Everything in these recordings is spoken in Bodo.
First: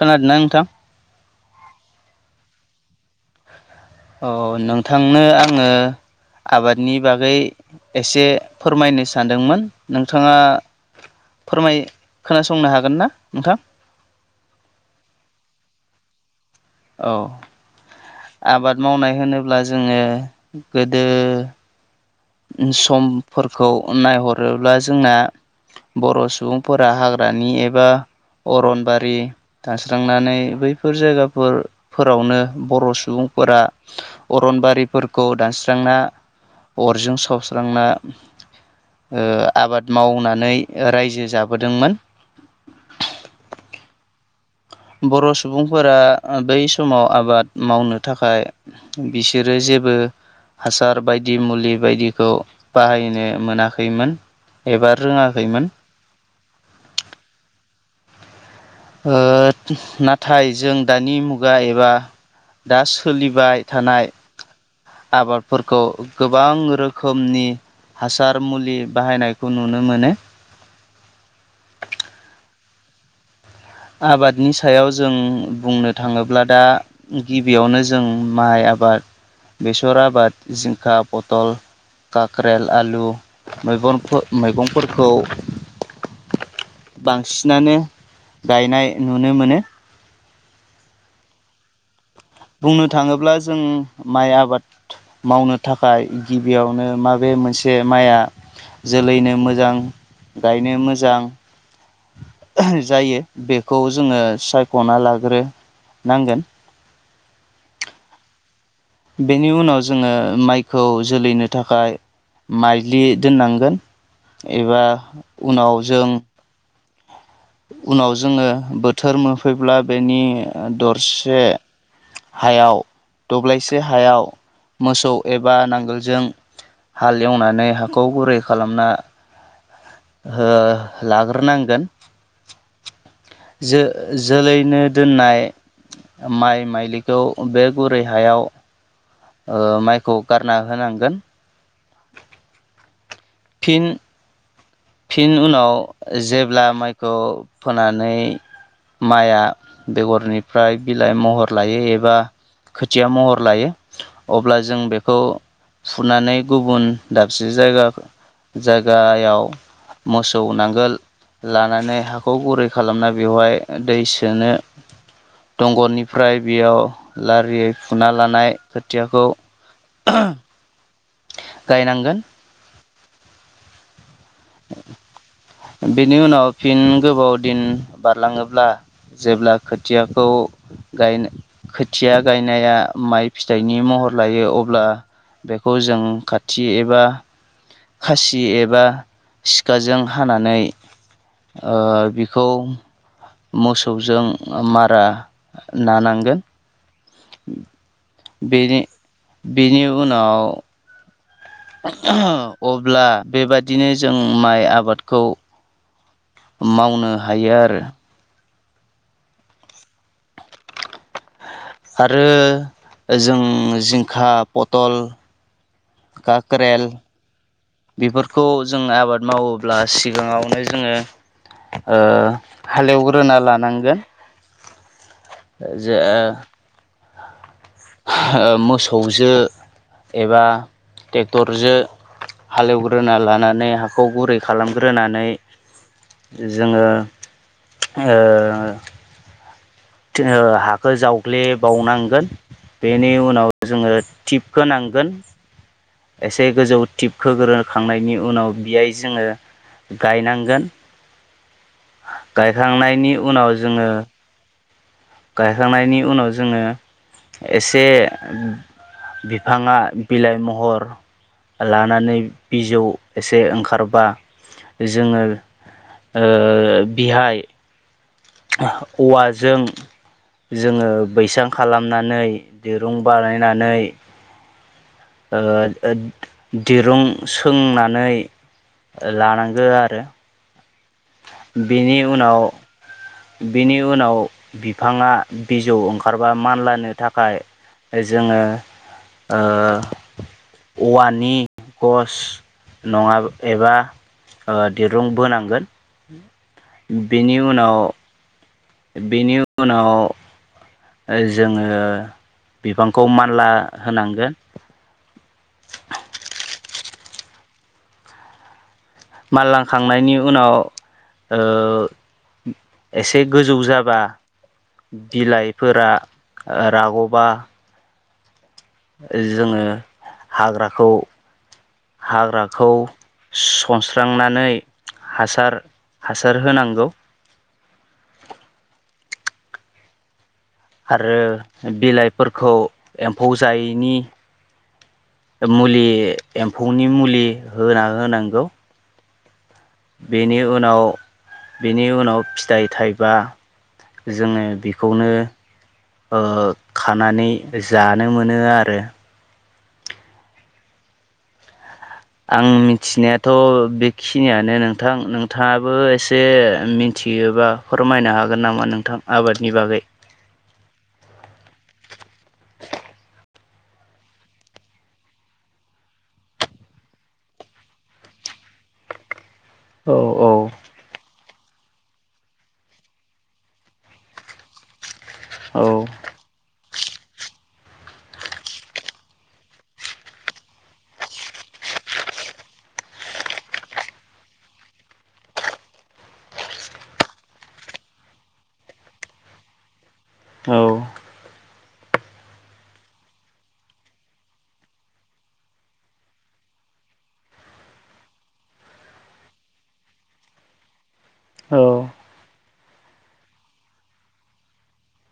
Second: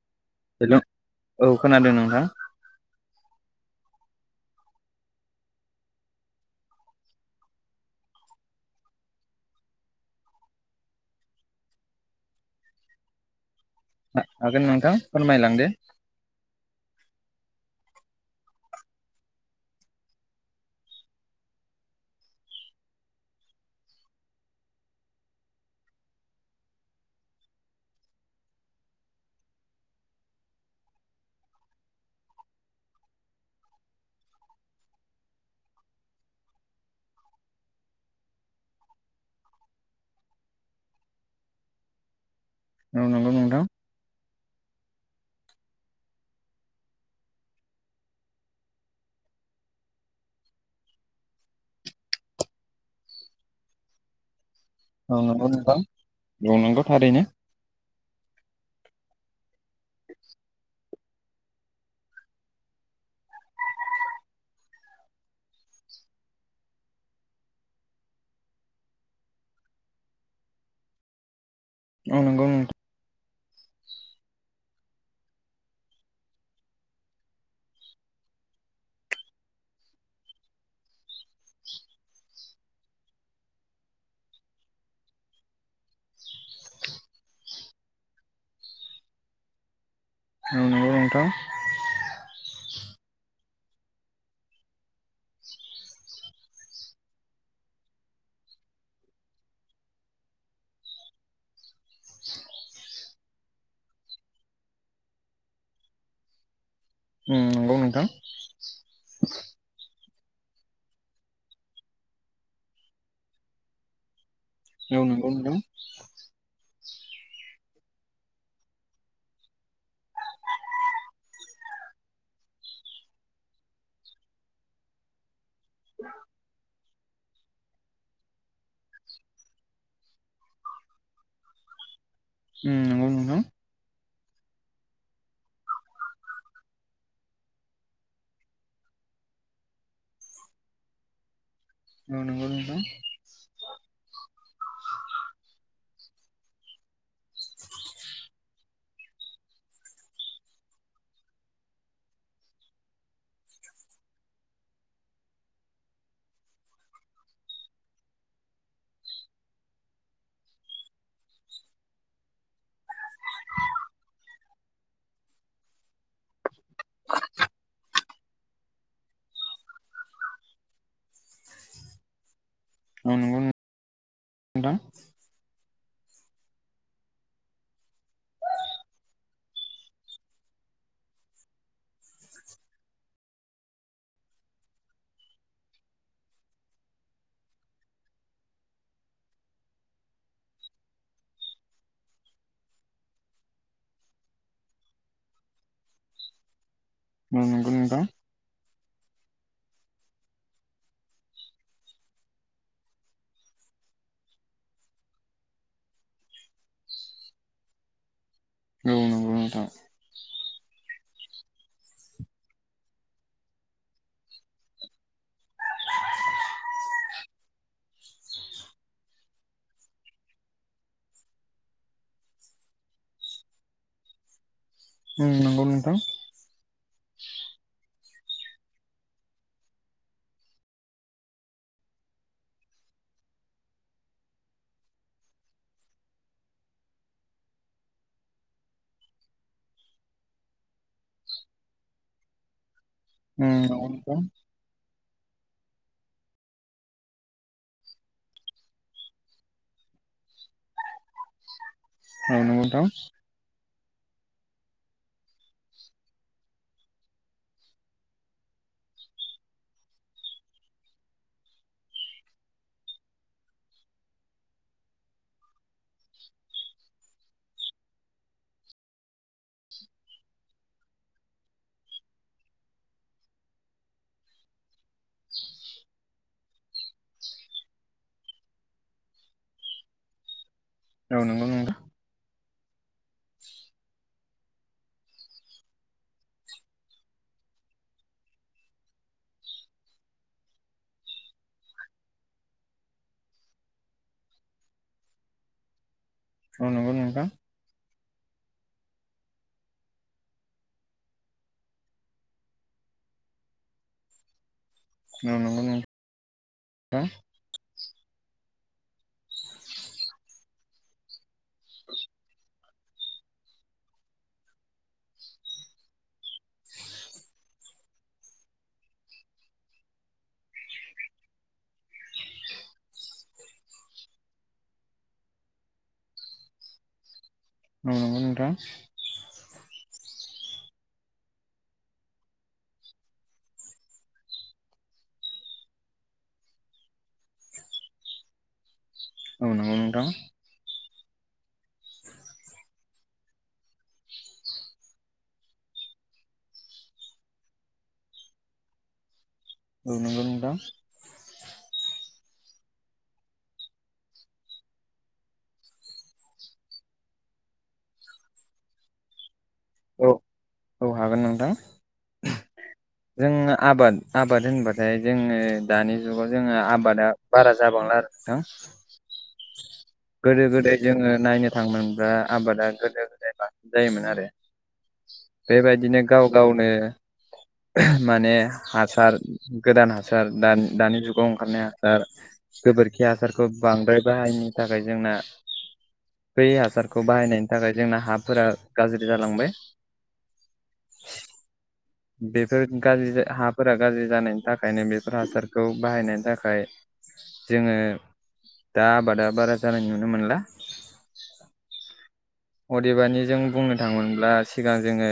खोनादोंना नोंथां? हेलौ औ खोनादों नोंथां। अ नोंथांनो आङो आबादनि बागै एसे फोरमायनो सानदोंमोन नोंथाङा फोरमाय खोनासंनो हागोन ना नोंथां? हा हागोन नोंथां फोरमायलांदे। औ। आबाद मावनाय होनोब्ला जोङो गोदो समफोरखौ नायहरोब्ला जोंना बर' सुबुंफोरा हाग्रानि एबा अरनबारि दानस्रांनानै बैफोर जायगाफोर फोरावनो बर' सुबुं फोरा अरनबारिफोरखौ दानस्रांना अरजों सावस्रांना ओ आबाद मावनानै रायजो जाबोदोंमोन। औ नंगौ नोंथां। बर' सुबुंफोरा बै समाव आबाद मावनो थाखाय बिसोरो जे जेबो हासार बायदि मुलि बायदिखौ बाहायनो मोनाखैमोन। एबा औ नोंगौ रोङाखैमोन नोंथां औ नोंगौ थारैनो। ओ नाथाय जों दानि मुगा एबा दा सोलिबाय थानाय आबादफोरखौ गोबां रोखोमनि हासार मुलि बाहायनायखौ नुनो मोनो। औ नोंगौ नों [unintelligible] आबादनि सायाव जों बुंनो थाङोब्ला दा गिबियावनो जों माइ आ आबाद बेसर आबाद, जिंखा, पतल काक्रेल, आलु मैगंफो- मैगंफोरखौ बांसिनानो गायनाय नुनो मोनो। औ नोंगौ नोंथां। बुंनो थाङोब्ला जों माइ आबाद मावनो थाखाय गिबियावनो माबे मोनस से माइआ जोलैनो मोजां गायनो मोजां [unintelligible] जायो बेखौ जोङो सायख'ना लाग्रो नांगोन। उम नंगौ नोंथां। बेनि उनाव जोङो माइखौ जोलैनो थाखाय माइदलि दोन्नांगोन। एबा औ नंगौ नोंथां उनाव जों उनाव जोङो बोथोर मोनफैब्ला बेनि ओ दरसे हायाव दब्लायसे हायाव मोसौ एबा नांगोलजों हाल एवनानै हाखौ गुरै खालामना हो लाग्रोनांगोन उम नोंगौ नों जो-जोलैनो दोननाय माइ माइलिखौ बे गुरै हायाव ओ माइखौ गारना होनांगोन। औ नोंगौ नोंथां। फिन फिन उनाव जेब्ला माइखौ फोनानै माइआ बेगरनिफ्राय बिलाइ महर लायो एबा खोथिया महर लायो अब्ला जों बेखौ फुनानै गुबुन दाबसे जायगा-जायगायाव मोसौ नांगोल लानानै हाखौ गुरै खालामना बेवहाय दै सोनो दंग'निफ्राय बेयाव लारियै फुना लानाय खोथियाखौ [unintelligible] गायनांगोन [unintelligible] नोंथां बेनि उनाव फिन गोबाव दिन बारलाङोब्ला जेब्ला खोथियाखौ गायनो खोथिया गायनाया माइ फिथाइनि म हर लायो अब्ला बेखौ जों खाथि एबा खासि एबा सिखाजों हानानै ओ बिखौ मोसौजों ओ मारा नानांगोन औ नोंगौ नोंतां बेनि बेनि उनाव [unintelligible] अब्ला बेबादिनो जों माइ आबादखौ मावनो हायो आरो औ नंगौ नोंथां। आरो जों जिंखा, पतल काक्रेल बेफोरखौ जों आबाद मावोब्ला सिगाङावनो जोङो ओ हालेवग्रोना लानांगोन उम नंगौ नोंथां। होओ मोसौजो एबा ट्रेक्टरजो हालेवग्रोना लानानै हाखौ गुरै खालामग्रोनानै जोङो ओ जोङो हाखो जावग्लेबावनांगोन। बेनि उम उनाव नंगौ जोङो नोंथां टिपखो नांगोन। एसे गोजौ टिपखोग्रोखांनायनि उनाव बेयाय जोङो गायनांगोन औ नंगौ नोंथां गायखांनायनि उनाव जोङो गायखांनायनि उनाव जोङो एसे बिफाङा बिलाइ महर लानानै बिजौ एसे ओंखारबा जोङो ओ बिहाय औवाजों जोङो बैसां खालामनानै दिरुं बानायनानै ओ दिरुं सोंनानै ओ लानां गोन आरो औ नंगौ नोंथां बेनि उनाव बेनि उनाव बिफाङा बिजौ ओंखारबा मानलानो थाखाय। जोङो ओ औवानि गस नङा एबा ओ दिरुं बोनांगोन। औ नंगौ नोंथां बेनि उनाव बिनि उनाव ओ जोङो बिबांखौ मानला होनांगोन। औ [unintelligible] मानला खांनायनि उनाव ओ एसे गोजौ जाबा बिलाइफोरा रागबा। जोङो हाग्राखौ हाग्राखौ सनस्रांनानै हासार हासार होनांगौ औ नंगौ नोंथां। आरो बिलाइफोरखौ एम्फौ जायैनि मुलि एम्फौनि मुलि होना होनांगौ। औ बेनि उनाव बेनि उनाव फिथाइ थाइबा जोङो बेखौनो ओ खानानै जानो मोनो आरो। नंगौ नोंथां आं मिथिनायाथ' बेखिनियानो नोंथां नोंथाङाबो एसे मिथि मिथियोबा फोरमायनो हागोन नामा नोंथां आबादनि बागै। औ औ हागोन नोंथां। जों आबाद आबाद होनबाथाय जोंङो दानि जुगाव जोंङो आबादा बारा जाबांला आरो नोंथां। [inaudible] औ औ गोदो गोदाय जोङो नायनो थां मोनब्ला आबादा गोदो गोदाय बांसिन जायोमोन आरो औ बेबायदिनो गाव गावनो। माने हासार गोदान हासार दान दानि जुगाव ओंखारनाय ओ गोबोरखि आसारखौ बांद्राय बाहायनि थाखाय जोंना बै हासारखौ बाहायनायनि थाखाय जोंना हाफोरा गाज्रि जालांबाय। औ बेफोर गाज्रि हाफोरा गाज्रि जानायनि थाखायनो बेफोर हासारखौ बाहायनायनि थाखाय जोङो दा आबादा बारा जानाय नुनो मोनला। औ। अदेबानि जों बुंनो थाङोमोनब्ला सिगां जोङो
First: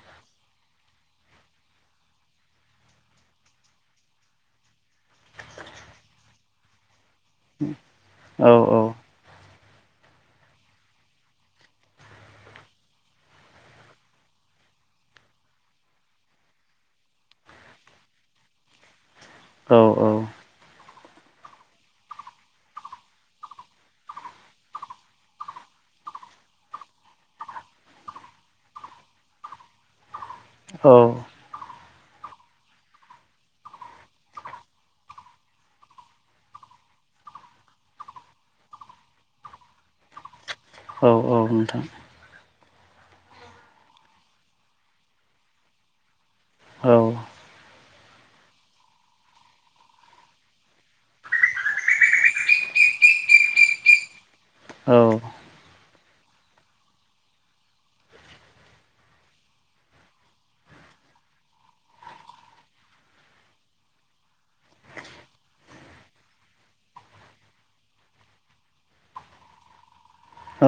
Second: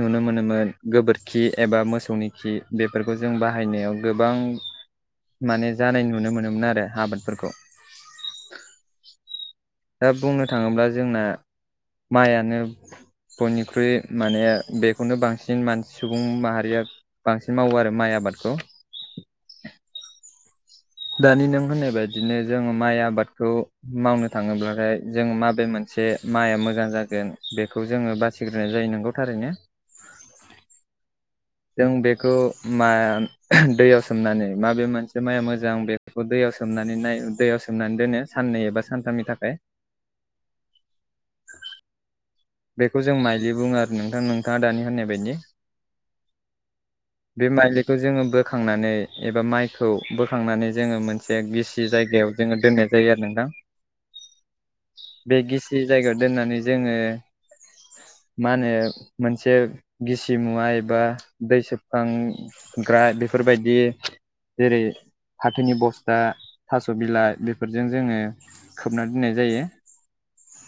नुनो मोनोमोन गोबोरखि एबा मोसौनि खि बेफोरखौ जों बाहायनायाव गोबां [unintelligible] माने जानाय नुनो मोनोमोन आरो आबादफोरखौ। औ औ। दा बुंनो थाङोब्ला जोंना मायानो बयनिख्रुइ माने बेखौनो बांसिन मानसि सुबुं माहारिया बांसिन मावो आरो माइ आ बादखौ। औ औ। दानि नों होननाय बायदिनो जोङो माइ आबादखौ मावनो थाङोब्लाथाय जों माबे मोन से माइआ मोजां जागोन बेखौ जोङो बासिग्रोनाय जायो नंगौ थारैनो। औ। जों बेखौ मा दैयाव सोमनानै माबे मोनसे माइया मोजां बेखौ दैयाव सोमनानै नाय दैयाव सोमनानै दोनो साननै एबा सानथामनि थाखाय। औ औ नोंथां। बेखौ जों माइज्लि बुङो आरो नोंथां नोंथाङा दानि होननाय बायदि। औ। बे माइलिखौ जोङो बोखांनानै एबा माइखौ बोखांनानै जोङो मोनसे गिसि जाय गायाव जोङो दोननाय जायो आरो नोंथां। [inaudible] औ बे गिसि जायगायाव दोननानै जोङो [inaudible] मा होनो मोनसे गिसि मुवा एबा दै सोबखांग्रा बेफोरबायदि जेरै फाथोनि बस्था थास' बिलाइ बेफोरजों जोङो खोबना दोननाय जायो। औ।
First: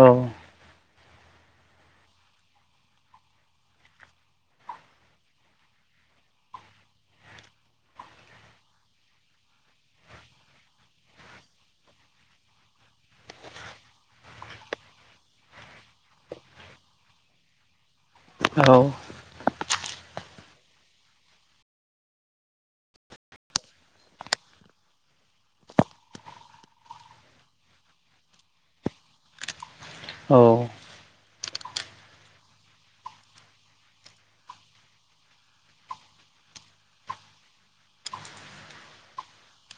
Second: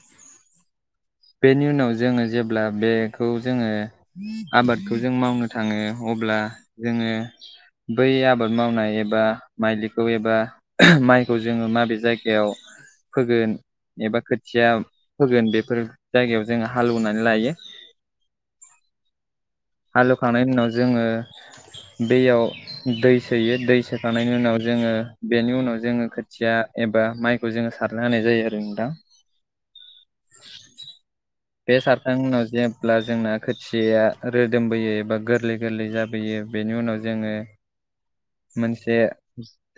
बेनि उनाव जोङो जेब्ला बेखौ जोङो आबादखौ जों मावनो थाङो अब्ला आह जोङो बै आबाद मावनाय एबा माइलिखौ एबा माइखौ जोङो माबे जायगायाव फोगोन एबा खोथिया फोगोन बेफोर जायगायाव जोङो हालेवनानै लायो। औ। हालेवखांनायनि उनाव जोङो दैयाव दै सोयो। दै सोखांनायनि उनाव जोङो बेनि उनाव जोङो खोथिया एबा माइखौ जोङो सारना होनाय जायो आरो नोंथां। औ। बे सारखां उनाव जेब्ला जोंना खोथियाया रोदोमबोयो एबा गोरलै गोरलै जाबोयो बेनि उनाव जोङो मोनसे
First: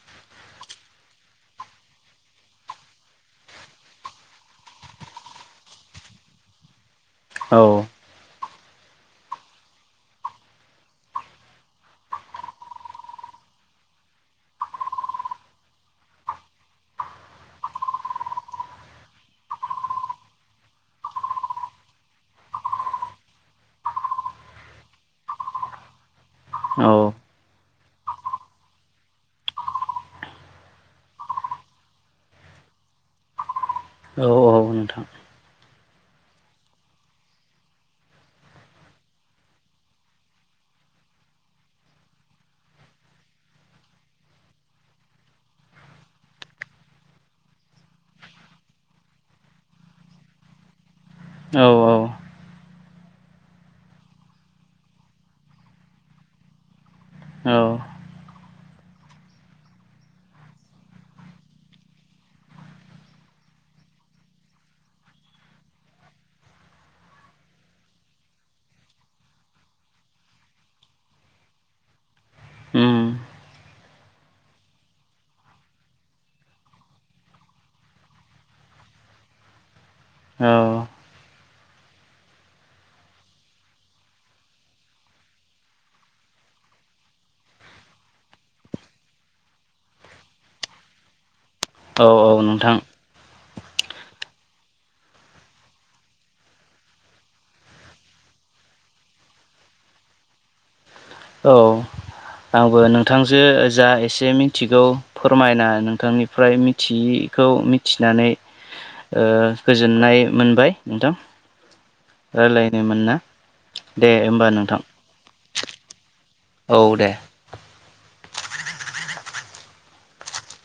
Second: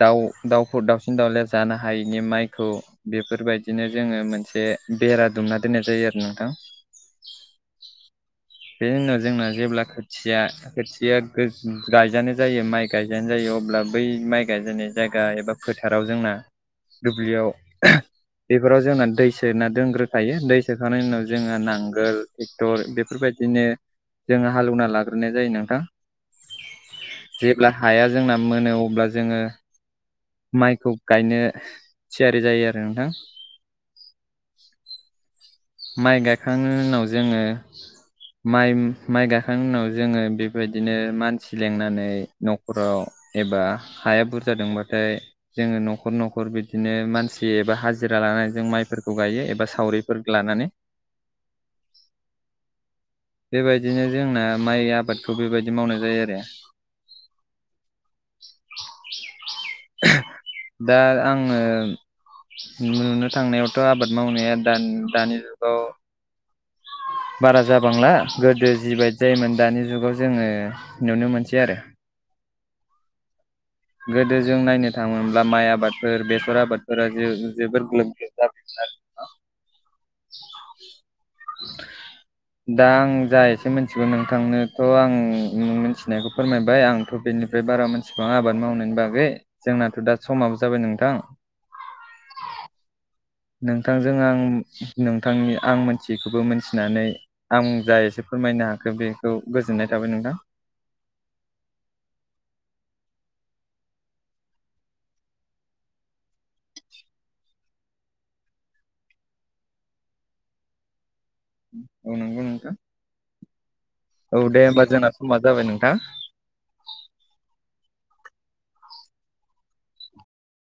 दाउ दाउफोर दावसिन दावलाया जानो हायैनि माइखौ बे फोरबायदिनो जोङो मोनसे बेरा दुमना दोननाय जायो आरो नोंथां। औ [inaudible] बेनि उनाव जोंना जेब्ला खोथिया खोथिया गोज गायजानाय जायो माइ गायजानाय जायो अब्ला बै माइ गायजानाय जायगा एबा फोथाराव जोंना दुब्लियाव बेफोराव जोंना दै सोना दोनग्रोखायो दै सोखांनायनि उनाव जोङो नांगोल टेक्टर बेफोर बायदिनो जोङो हालेवना लाग्रोनाय जायो नोंथां। औ जेब्ला हाया जोंना मोनो अब्ला जोङो माइखौ गायनो थियारि जायो आरो नोंथां औ औ नोंथां माइ गायखांनायनि उनाव जोङो माइ माइ गाखांनायनि उनाव जोङो बेबायदिनो मानसि लेंनानै न'खराव एबा हाया बुरजा दंबाथाय जोङो न'खर न'खर बिदिनो मानसि एबा हाजिरा लानानै जों माइफोरखौ गायो एबा सावरि लानानै औ औ बेबायदिनो जोंना माइ आबादखौ बेबायदि मावनाय जायो आरो [inaudible] दा आङो नुनो थांनायावथ' आबाद मावनाया दान दानि जुगाव [inaudible] बारा जाबांला गोदो जिबायदि जायोमोन दानि जुगाव जोङो नुनो मोनसै आरो उम गोदो जों नायनो थाङोब्ला माइ आबादफोर बेसर आबादफोरा जोबोर ग्लोब ग्लोब जाबायमोन आरो [inaudible] औ [inaudible] [inaudible] दा आं जा एसे मिथिगौ नोंथांनोथ' आं न मिथिनायखौ फोरमायबाय आंथ' बेनिफ्राय बारा मोनथिबांआ आबाद मावनायनि बागै जोंनाथ' दा समाबो जाबाय नोंथां औ औ नोंथां नोंथांजों आं नोंथांनि आं मोनथियखौबो मोनथिनानै आं जाय एसे फो फोरमायनो हाखो बेखौ गोजोननाय थाबाय नोंथां औ आंबो नोंथांजो जा एसे मिथिगौ फोरमायना नोंथांनिफ्राय मिथियि खौ मिथिनानै गोजोननाय मोनबाय नोंथां औ नंगौ नोंथां रायलायनो मोनना दे औ दे नोंथां होमबा जोंना समा जाबाय नोंथां औ दे